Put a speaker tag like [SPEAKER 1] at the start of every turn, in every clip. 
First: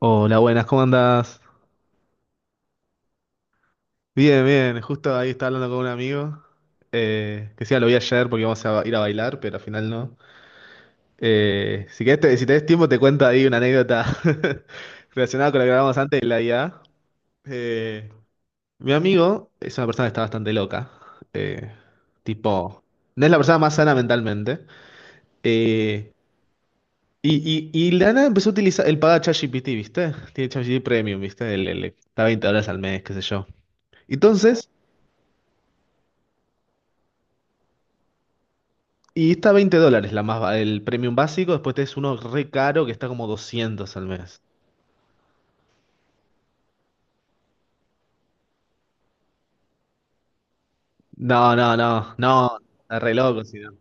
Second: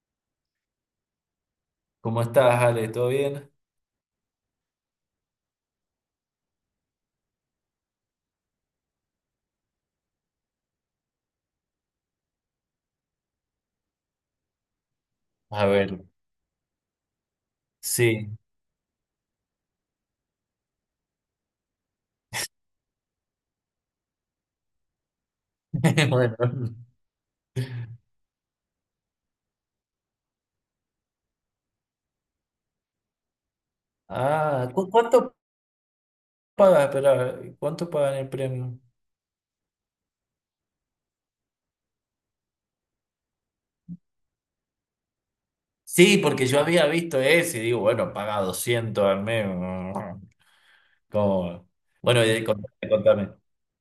[SPEAKER 1] Hola, buenas, ¿cómo andás?
[SPEAKER 2] ¿Cómo estás, Ale? ¿Todo bien?
[SPEAKER 1] Bien, bien, justo ahí estaba hablando con un amigo, que sí, lo vi ayer porque íbamos a ir a bailar, pero al final no. Si querés, si tenés tiempo, te cuento ahí una anécdota relacionada con lo
[SPEAKER 2] A
[SPEAKER 1] que hablábamos
[SPEAKER 2] ver,
[SPEAKER 1] antes de la IA. Eh,
[SPEAKER 2] sí,
[SPEAKER 1] Mi amigo es una persona que está bastante loca, eh, tipo, no es la persona más sana mentalmente. eh,
[SPEAKER 2] bueno.
[SPEAKER 1] y la nada empezó a utilizar, él paga ChatGPT, ¿viste? Tiene ChatGPT Premium, ¿viste? El, está $20 al mes, qué sé yo. Entonces,
[SPEAKER 2] Ah, ¿cuánto pagas? Espera, ¿cuánto pagan el premio?
[SPEAKER 1] y está 20 dólares la más, el premium básico, después tenés uno re caro que está como 200 al mes.
[SPEAKER 2] Sí, porque yo había visto ese y digo, bueno, paga 200 al mes.
[SPEAKER 1] No,
[SPEAKER 2] Como,
[SPEAKER 1] no, no,
[SPEAKER 2] bueno, y
[SPEAKER 1] no,
[SPEAKER 2] contame,
[SPEAKER 1] está re
[SPEAKER 2] contame.
[SPEAKER 1] loco, si no.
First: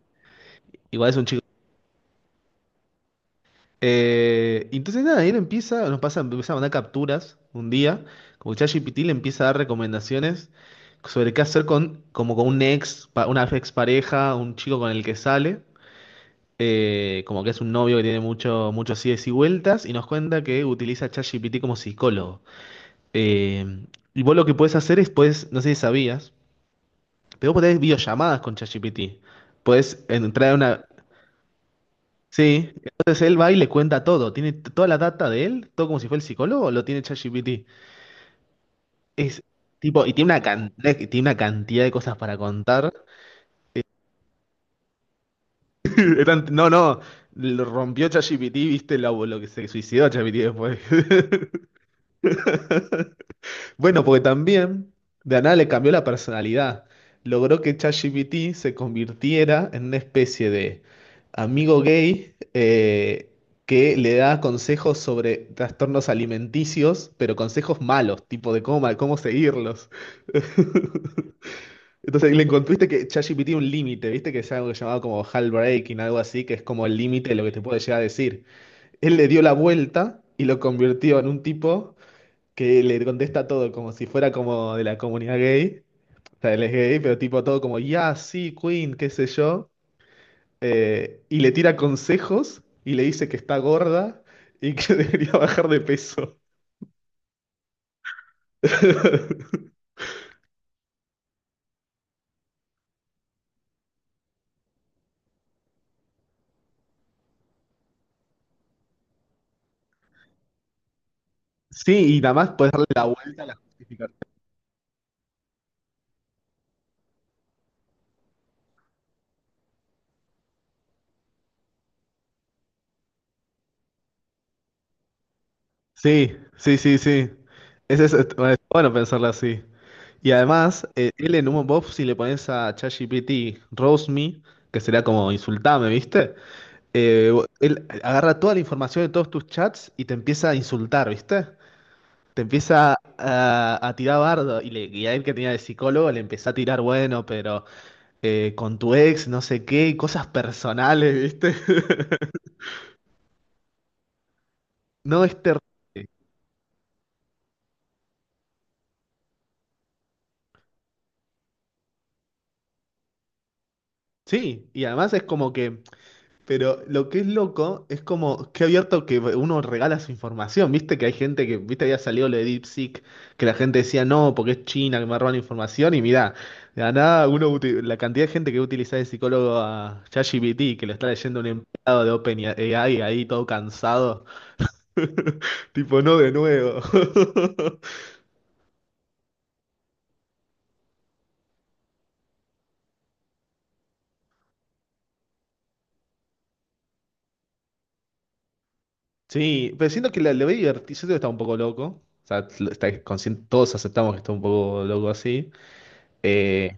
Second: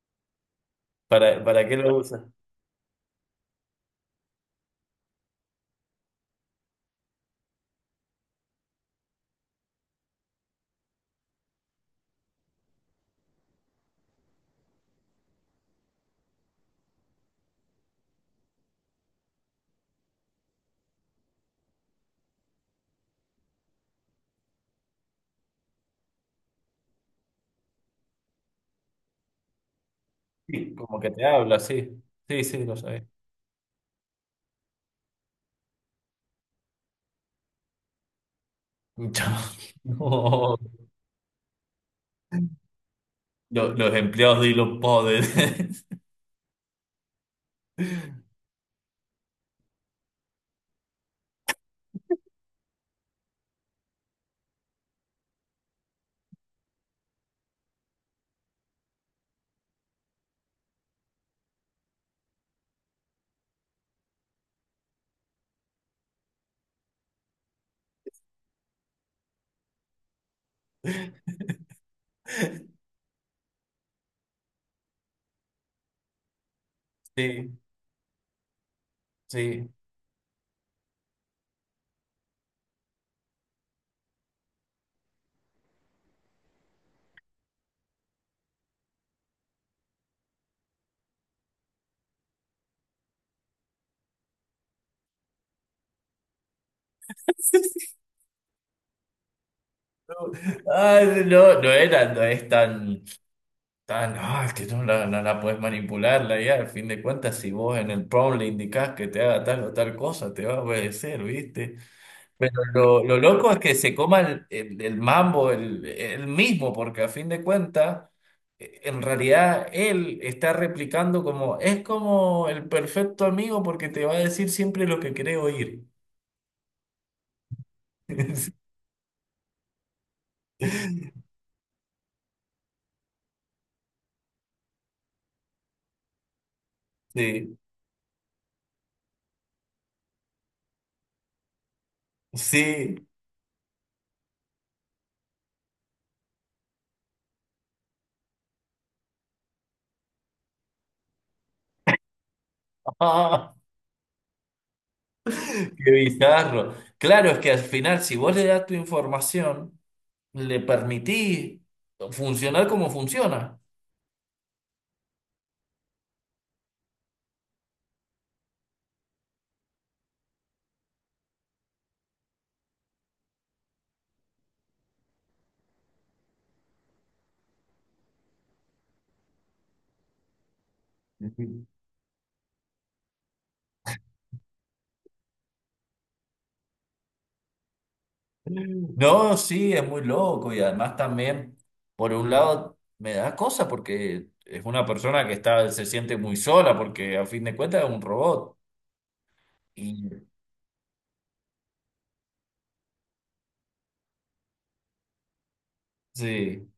[SPEAKER 1] Igual es un chico.
[SPEAKER 2] ¿Para qué lo usas?
[SPEAKER 1] Entonces nada, él empieza, nos pasa, empieza a mandar capturas un día, como ChatGPT le empieza a dar recomendaciones sobre qué hacer con, como con un ex, una ex pareja, un chico con el que sale, como que es un novio que tiene muchos ides y vueltas, y nos cuenta que utiliza ChatGPT como psicólogo. Eh, y vos lo que puedes hacer es, puedes, no sé si sabías, pero vos podés hacer videollamadas con ChatGPT. Puedes entrar a
[SPEAKER 2] Sí,
[SPEAKER 1] una...
[SPEAKER 2] como que te habla, sí. Sí, sí,
[SPEAKER 1] Sí,
[SPEAKER 2] lo sabía.
[SPEAKER 1] entonces él va y le cuenta todo. Tiene toda la data de él, todo como si fuera el psicólogo, lo tiene ChatGPT. Es tipo, y tiene una cantidad de cosas para contar.
[SPEAKER 2] No, los empleados de Elon Poders.
[SPEAKER 1] No, no, lo rompió ChatGPT, viste lo que se suicidó ChatGPT después. Bueno, porque también de la nada le cambió la personalidad. Logró que ChatGPT se convirtiera en una especie de amigo gay, que le da consejos sobre trastornos alimenticios, pero consejos malos, tipo de cómo, cómo seguirlos. Entonces le encontraste que ChatGPT un límite, viste que es algo que llamaba como breaking, algo así, que es como el límite de lo que
[SPEAKER 2] Sí,
[SPEAKER 1] te puede llegar a decir. Él le dio la
[SPEAKER 2] sí.
[SPEAKER 1] vuelta y lo convirtió en un tipo que le contesta todo como si fuera como de la comunidad gay. O sea, él es gay, pero tipo todo como, ya, sí, Queen, qué sé yo. Y le tira consejos y le dice que está gorda y que debería bajar de peso.
[SPEAKER 2] Ay, no, no era, no es tan. Ah, no, es que no la puedes manipular la IA. Al fin de cuentas, si vos en el prompt le indicás que te haga tal o tal cosa, te va a obedecer, ¿viste?
[SPEAKER 1] Sí, y nada más
[SPEAKER 2] Pero
[SPEAKER 1] puedes darle
[SPEAKER 2] lo,
[SPEAKER 1] la
[SPEAKER 2] lo
[SPEAKER 1] vuelta a
[SPEAKER 2] loco
[SPEAKER 1] la
[SPEAKER 2] es que se
[SPEAKER 1] justificación.
[SPEAKER 2] coma el mambo el mismo, porque a fin de cuentas, en realidad él está replicando como, es como el perfecto amigo porque te va a decir siempre lo que querés oír.
[SPEAKER 1] Sí, sí, sí, sí. Ese es, bueno, es bueno pensarlo así. Y además, él en un box si le pones a ChatGPT, roast me, que sería como insultame, ¿viste? eh,
[SPEAKER 2] Sí,
[SPEAKER 1] Él agarra toda la información de todos tus chats y te empieza a insultar, ¿viste? Te empieza
[SPEAKER 2] sí.
[SPEAKER 1] a tirar bardo y, le, y a él que tenía de psicólogo le empezó a tirar, bueno, pero con tu ex, no sé qué, y cosas personales, ¿viste? No es terrible.
[SPEAKER 2] Qué bizarro. Claro, es que al final, si vos le das tu información, le permití funcionar como funciona.
[SPEAKER 1] Sí, y además es como que pero lo que es loco es como que abierto que uno regala su información. Viste que hay gente que, viste, había salido lo de DeepSeek, que la gente decía no, porque es China que me roban información. Y mirá, de la nada, uno, la cantidad de gente que utiliza de psicólogo a ChatGPT, que lo está leyendo un
[SPEAKER 2] Ujú.
[SPEAKER 1] empleado de OpenAI ahí todo cansado. Tipo, no de nuevo.
[SPEAKER 2] No, sí, es muy loco y además también, por un lado, me da cosa porque es una persona que está, se siente muy sola porque a fin de cuentas es un robot
[SPEAKER 1] Sí, pero siento que
[SPEAKER 2] y
[SPEAKER 1] lo veo divertido. Siento que está un poco loco. O sea, está consciente, todos aceptamos que está un poco loco así.
[SPEAKER 2] sí,
[SPEAKER 1] eh,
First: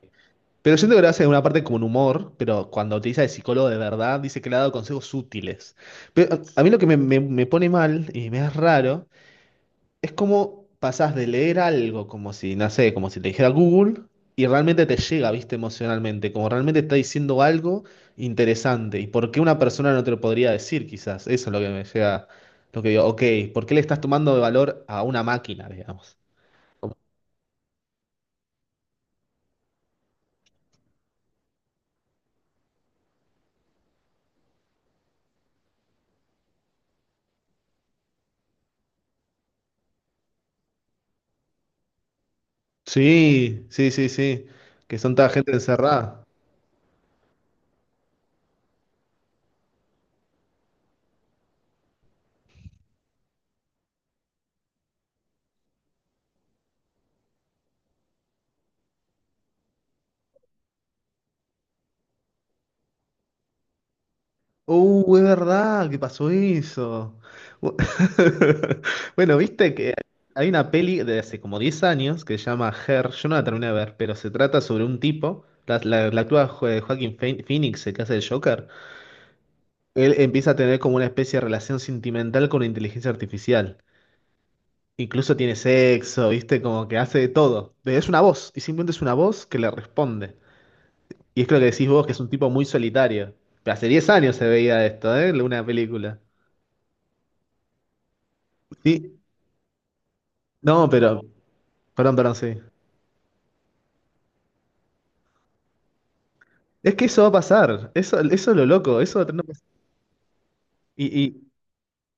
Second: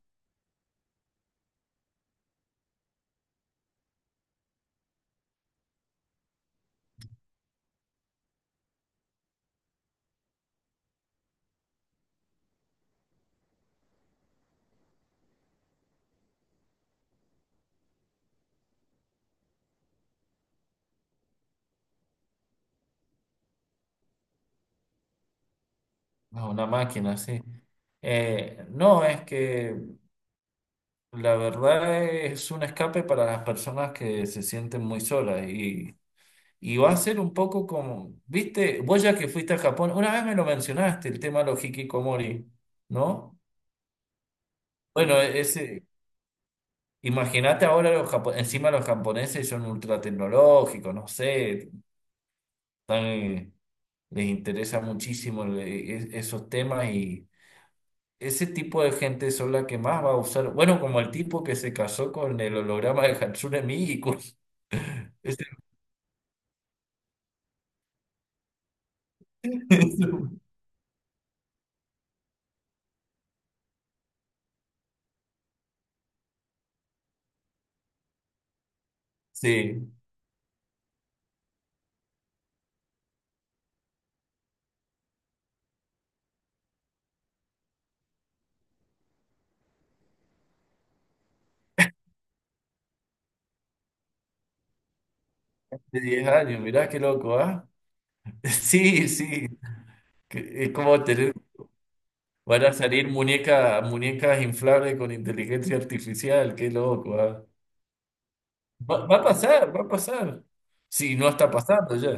[SPEAKER 1] Pero siento que lo hace de una parte como un humor, pero cuando utiliza de psicólogo de verdad, dice que le ha dado consejos útiles. Pero a mí lo que me, me pone mal y me es raro es cómo pasás de leer algo como si, no sé, como si te dijera Google y realmente te llega, viste, emocionalmente, como realmente está diciendo algo interesante y por qué una persona no te lo podría decir, quizás. Eso es lo que me llega, lo que digo, ok, ¿por qué le estás tomando de valor a una máquina, digamos?
[SPEAKER 2] es una
[SPEAKER 1] Como-
[SPEAKER 2] máquina, sí. No, es que la verdad es un escape para las personas que se sienten muy solas. Y va a ser un poco como, viste, vos ya que fuiste a Japón, una vez me lo mencionaste, el tema de los hikikomori, ¿no?
[SPEAKER 1] sí, sí, sí, sí, que son
[SPEAKER 2] Bueno,
[SPEAKER 1] toda gente
[SPEAKER 2] ese,
[SPEAKER 1] encerrada.
[SPEAKER 2] imagínate ahora los encima los japoneses son ultra tecnológicos, no sé, tan, les interesa muchísimo esos temas y ese tipo de gente son la que más va a usar, bueno, como el tipo que se casó con el holograma de Hatsune Miku.
[SPEAKER 1] Es
[SPEAKER 2] Ese-
[SPEAKER 1] verdad que pasó eso. Bu- bueno, viste que hay una peli de hace como 10 años que se llama Her. Yo no la terminé de ver, pero se trata sobre un tipo. La actúa Joaquin Phoenix, el que hace el Joker.
[SPEAKER 2] Sí,
[SPEAKER 1] Él empieza a tener como una especie de relación sentimental con la inteligencia artificial. Incluso tiene sexo, viste, como que hace de todo. Pero es una voz, y simplemente es una voz que le responde. Y es que lo que decís vos, que es un tipo muy solitario. Pero hace 10 años se veía esto, ¿eh? Una
[SPEAKER 2] de
[SPEAKER 1] película.
[SPEAKER 2] 10 años, mirá qué loco, ¿ah? Sí,
[SPEAKER 1] Sí,
[SPEAKER 2] sí. Que es
[SPEAKER 1] no,
[SPEAKER 2] como
[SPEAKER 1] pero,
[SPEAKER 2] tener,
[SPEAKER 1] perdón, perdón, sí.
[SPEAKER 2] van a salir muñecas inflables con inteligencia artificial, qué
[SPEAKER 1] Es que
[SPEAKER 2] loco,
[SPEAKER 1] eso va a
[SPEAKER 2] ah.
[SPEAKER 1] pasar, eso es lo loco,
[SPEAKER 2] Va
[SPEAKER 1] eso va
[SPEAKER 2] a
[SPEAKER 1] a tener-
[SPEAKER 2] pasar, va a pasar.
[SPEAKER 1] Y,
[SPEAKER 2] Sí, no,
[SPEAKER 1] y,
[SPEAKER 2] está pasando ya.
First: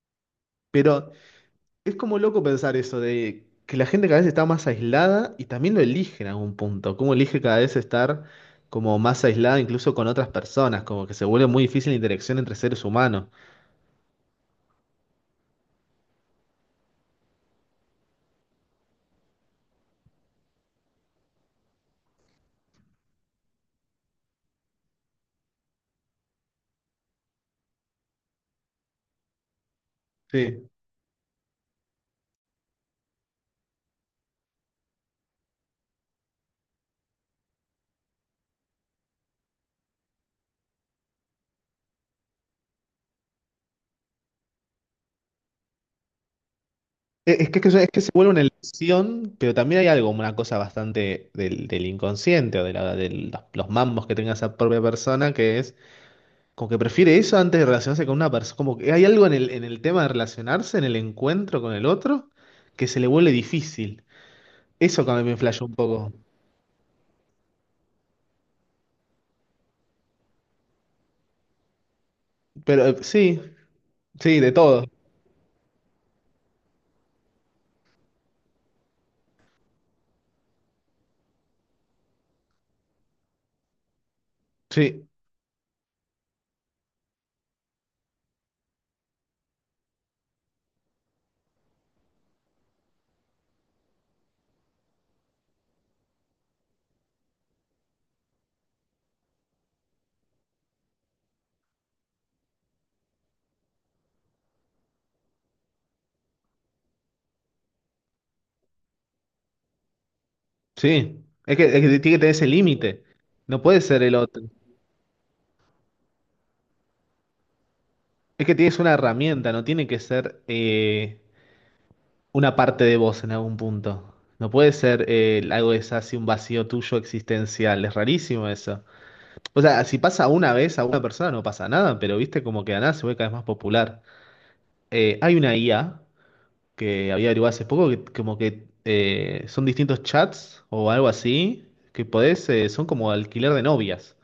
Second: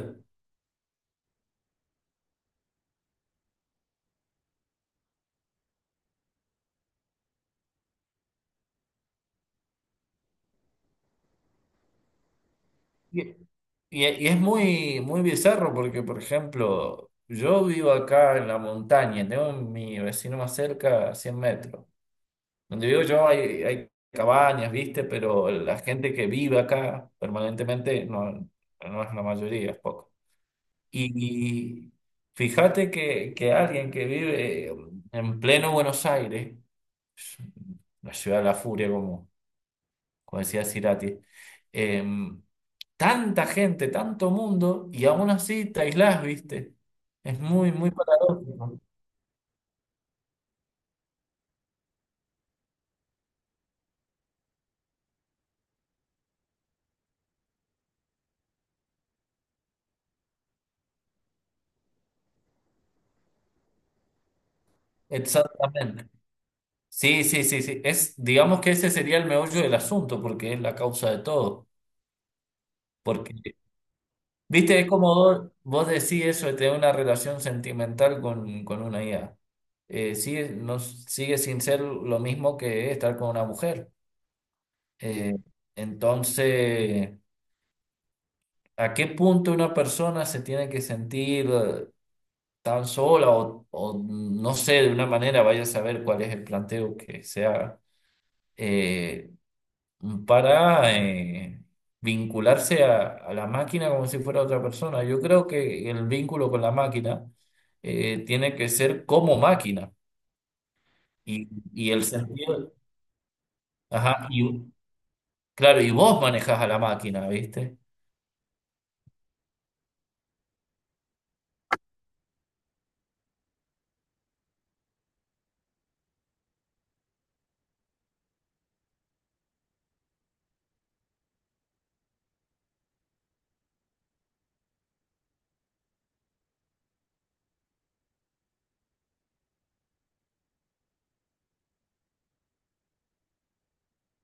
[SPEAKER 1] pero es como loco pensar eso, de que la gente cada vez está más aislada y también lo elige en algún punto, como elige cada vez estar como más aislada incluso con otras personas, como que se vuelve muy difícil la interacción entre seres
[SPEAKER 2] Y,
[SPEAKER 1] humanos.
[SPEAKER 2] y es muy bizarro porque, por ejemplo, yo vivo acá en la montaña, tengo mi vecino más cerca a 100 metros. Donde vivo yo hay, hay cabañas, ¿viste? Pero la gente que vive acá permanentemente no, no es la mayoría, es poco.
[SPEAKER 1] Sí.
[SPEAKER 2] Y fíjate que alguien que vive en pleno Buenos Aires, la ciudad de la furia, como, como decía Cirati, em, tanta gente, tanto mundo, y aún así te aislás, ¿viste? Es
[SPEAKER 1] Es es
[SPEAKER 2] muy
[SPEAKER 1] que se vuelve una
[SPEAKER 2] paradójico.
[SPEAKER 1] elección, pero también hay algo, una cosa bastante del, del inconsciente o de, de los mambos que tenga esa propia persona, que es como que prefiere eso antes de relacionarse con una persona. Como que hay algo en el tema de relacionarse, en el encuentro con el otro, que se le vuelve difícil. Eso también me flasheó un
[SPEAKER 2] Exactamente.
[SPEAKER 1] poco.
[SPEAKER 2] Sí, sí, sí, sí. Es, digamos que ese sería el meollo del asunto, porque es la causa de todo.
[SPEAKER 1] Pero
[SPEAKER 2] Porque
[SPEAKER 1] sí, sí, de
[SPEAKER 2] viste,
[SPEAKER 1] todo.
[SPEAKER 2] es como vos decís eso de tener una relación sentimental con una IA. No, sigue sin ser lo mismo que estar con una mujer.
[SPEAKER 1] Sí,
[SPEAKER 2] Eh, entonces, ¿a qué punto una persona se tiene que sentir tan sola o no sé, de una manera, vaya a saber cuál es el planteo que se haga? Eh, para vincularse a la máquina como si fuera otra persona. Yo creo que el vínculo con la máquina tiene que ser como máquina
[SPEAKER 1] sí.
[SPEAKER 2] y,
[SPEAKER 1] Es que
[SPEAKER 2] y
[SPEAKER 1] tiene
[SPEAKER 2] el
[SPEAKER 1] que tener ese
[SPEAKER 2] sentido,
[SPEAKER 1] límite. No puede ser el
[SPEAKER 2] ajá,
[SPEAKER 1] otro.
[SPEAKER 2] y claro, y vos manejás a la máquina, ¿viste?
[SPEAKER 1] Es que tienes una herramienta, no tiene que ser, una parte de vos en algún punto. No puede ser, algo que es así, un vacío tuyo existencial. Es rarísimo eso. O sea, si pasa una vez a una persona no pasa nada, pero viste como que de la nada se vuelve cada vez más popular. Hay una IA que había averiguado hace poco que como que, son distintos chats o algo así que podés, son como alquiler de novias.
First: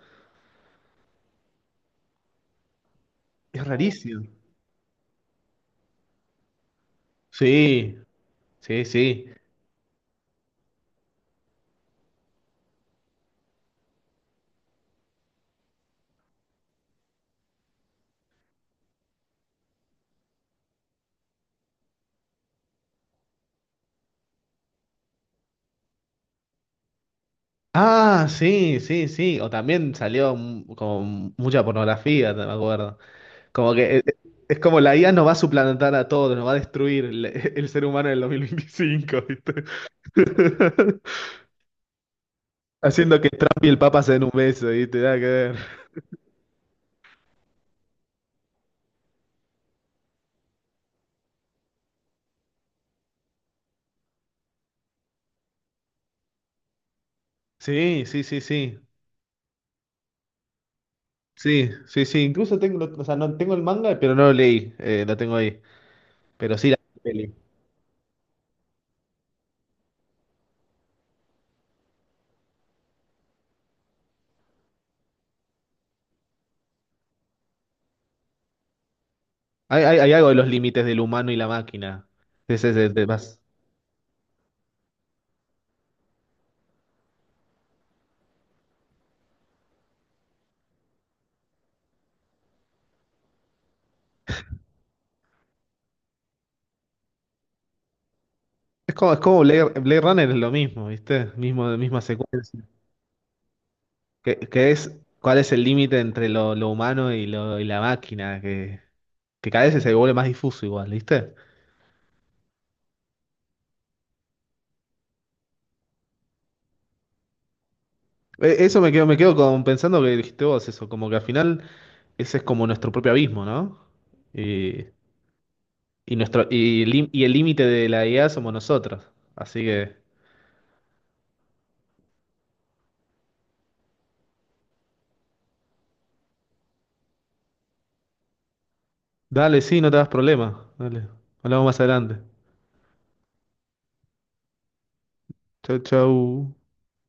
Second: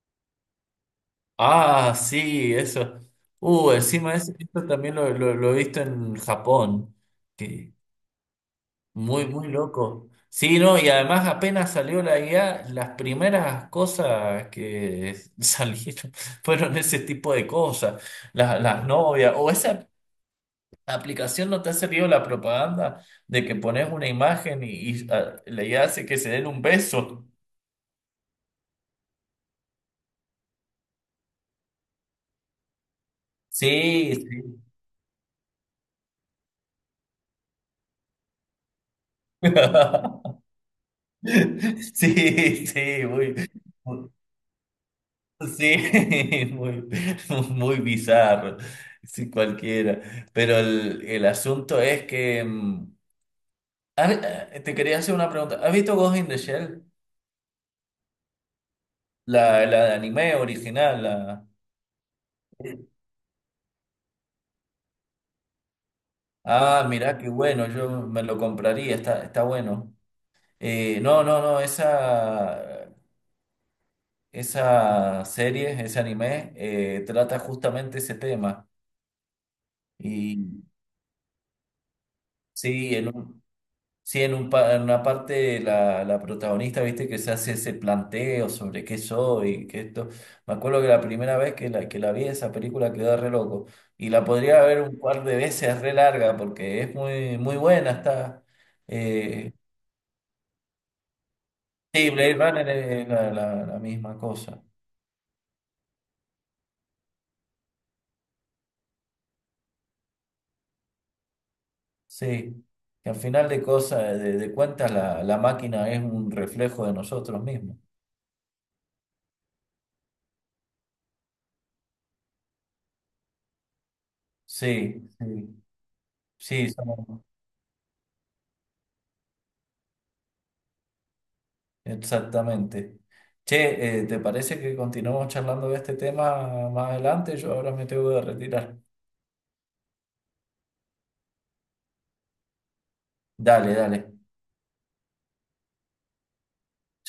[SPEAKER 2] Ah, sí, eso.
[SPEAKER 1] Es oh,
[SPEAKER 2] Encima
[SPEAKER 1] rarísimo.
[SPEAKER 2] eso, esto también lo he visto en Japón, que,
[SPEAKER 1] Sí, sí,
[SPEAKER 2] muy,
[SPEAKER 1] sí.
[SPEAKER 2] muy loco. Sí, no, y además apenas salió la IA, las primeras cosas que salieron fueron ese tipo de cosas, las novias, o esa aplicación no te ha servido la propaganda de que pones una imagen y, ah, la IA hace que se den un beso.
[SPEAKER 1] Ah, sí, sí, sí. O también salió como mucha pornografía, te me acuerdo. Como que
[SPEAKER 2] Sí,
[SPEAKER 1] es,
[SPEAKER 2] sí.
[SPEAKER 1] como la IA nos va a suplantar a todos, nos va a destruir el, el ser humano en el 2025, ¿viste?
[SPEAKER 2] Sí, sí,
[SPEAKER 1] Haciendo que
[SPEAKER 2] muy.
[SPEAKER 1] Trump y el Papa se den un beso y te da que ver.
[SPEAKER 2] Sí, muy, muy bizarro, sí, cualquiera. Pero el asunto es que mm, te quería hacer una pregunta. ¿Has visto Ghost in the Shell?
[SPEAKER 1] Sí, sí, sí, sí.
[SPEAKER 2] La de anime original. La...
[SPEAKER 1] Sí, sí, sí. Incluso tengo, o sea, no tengo el manga, pero no lo leí. Lo tengo ahí. Pero sí la
[SPEAKER 2] Ah, mirá, qué
[SPEAKER 1] peli.
[SPEAKER 2] bueno, yo me lo compraría, está, está bueno. No, esa, esa serie, ese anime, trata justamente ese tema.
[SPEAKER 1] Hay algo de los
[SPEAKER 2] Y
[SPEAKER 1] límites del humano y la máquina.
[SPEAKER 2] sí,
[SPEAKER 1] Es
[SPEAKER 2] en
[SPEAKER 1] más-
[SPEAKER 2] un... Sí, en un en una parte la, la protagonista, viste, que se hace ese planteo sobre qué soy, qué esto. Me acuerdo que la primera vez que que la vi esa película quedé re loco. Y la podría ver un par de veces re larga porque es muy, muy buena, está.
[SPEAKER 1] es como
[SPEAKER 2] eh,
[SPEAKER 1] Blade, Blade Runner es lo mismo, ¿viste? Mismo, misma
[SPEAKER 2] sí, Blade
[SPEAKER 1] secuencia.
[SPEAKER 2] Runner es la, la misma cosa.
[SPEAKER 1] Que es cuál es el límite entre lo humano y, lo, y la máquina, que cada vez se vuelve más difuso igual, ¿viste?
[SPEAKER 2] Sí. Que al final de cosas, de cuentas, la máquina es un reflejo de nosotros mismos.
[SPEAKER 1] Eso me quedo con, pensando que dijiste vos eso, como que al final ese es como nuestro propio abismo, ¿no? Y,
[SPEAKER 2] Sí, sí.
[SPEAKER 1] y nuestro,
[SPEAKER 2] Sí,
[SPEAKER 1] y, el
[SPEAKER 2] somos.
[SPEAKER 1] y el límite de la IA somos nosotros. Así que,
[SPEAKER 2] Exactamente. Che, ¿te parece que continuemos charlando de este tema más adelante? Yo ahora me tengo que retirar.
[SPEAKER 1] dale, sí, no te das problema. Dale, hablamos más adelante.
[SPEAKER 2] Dale, dale.
[SPEAKER 1] Chau, chau.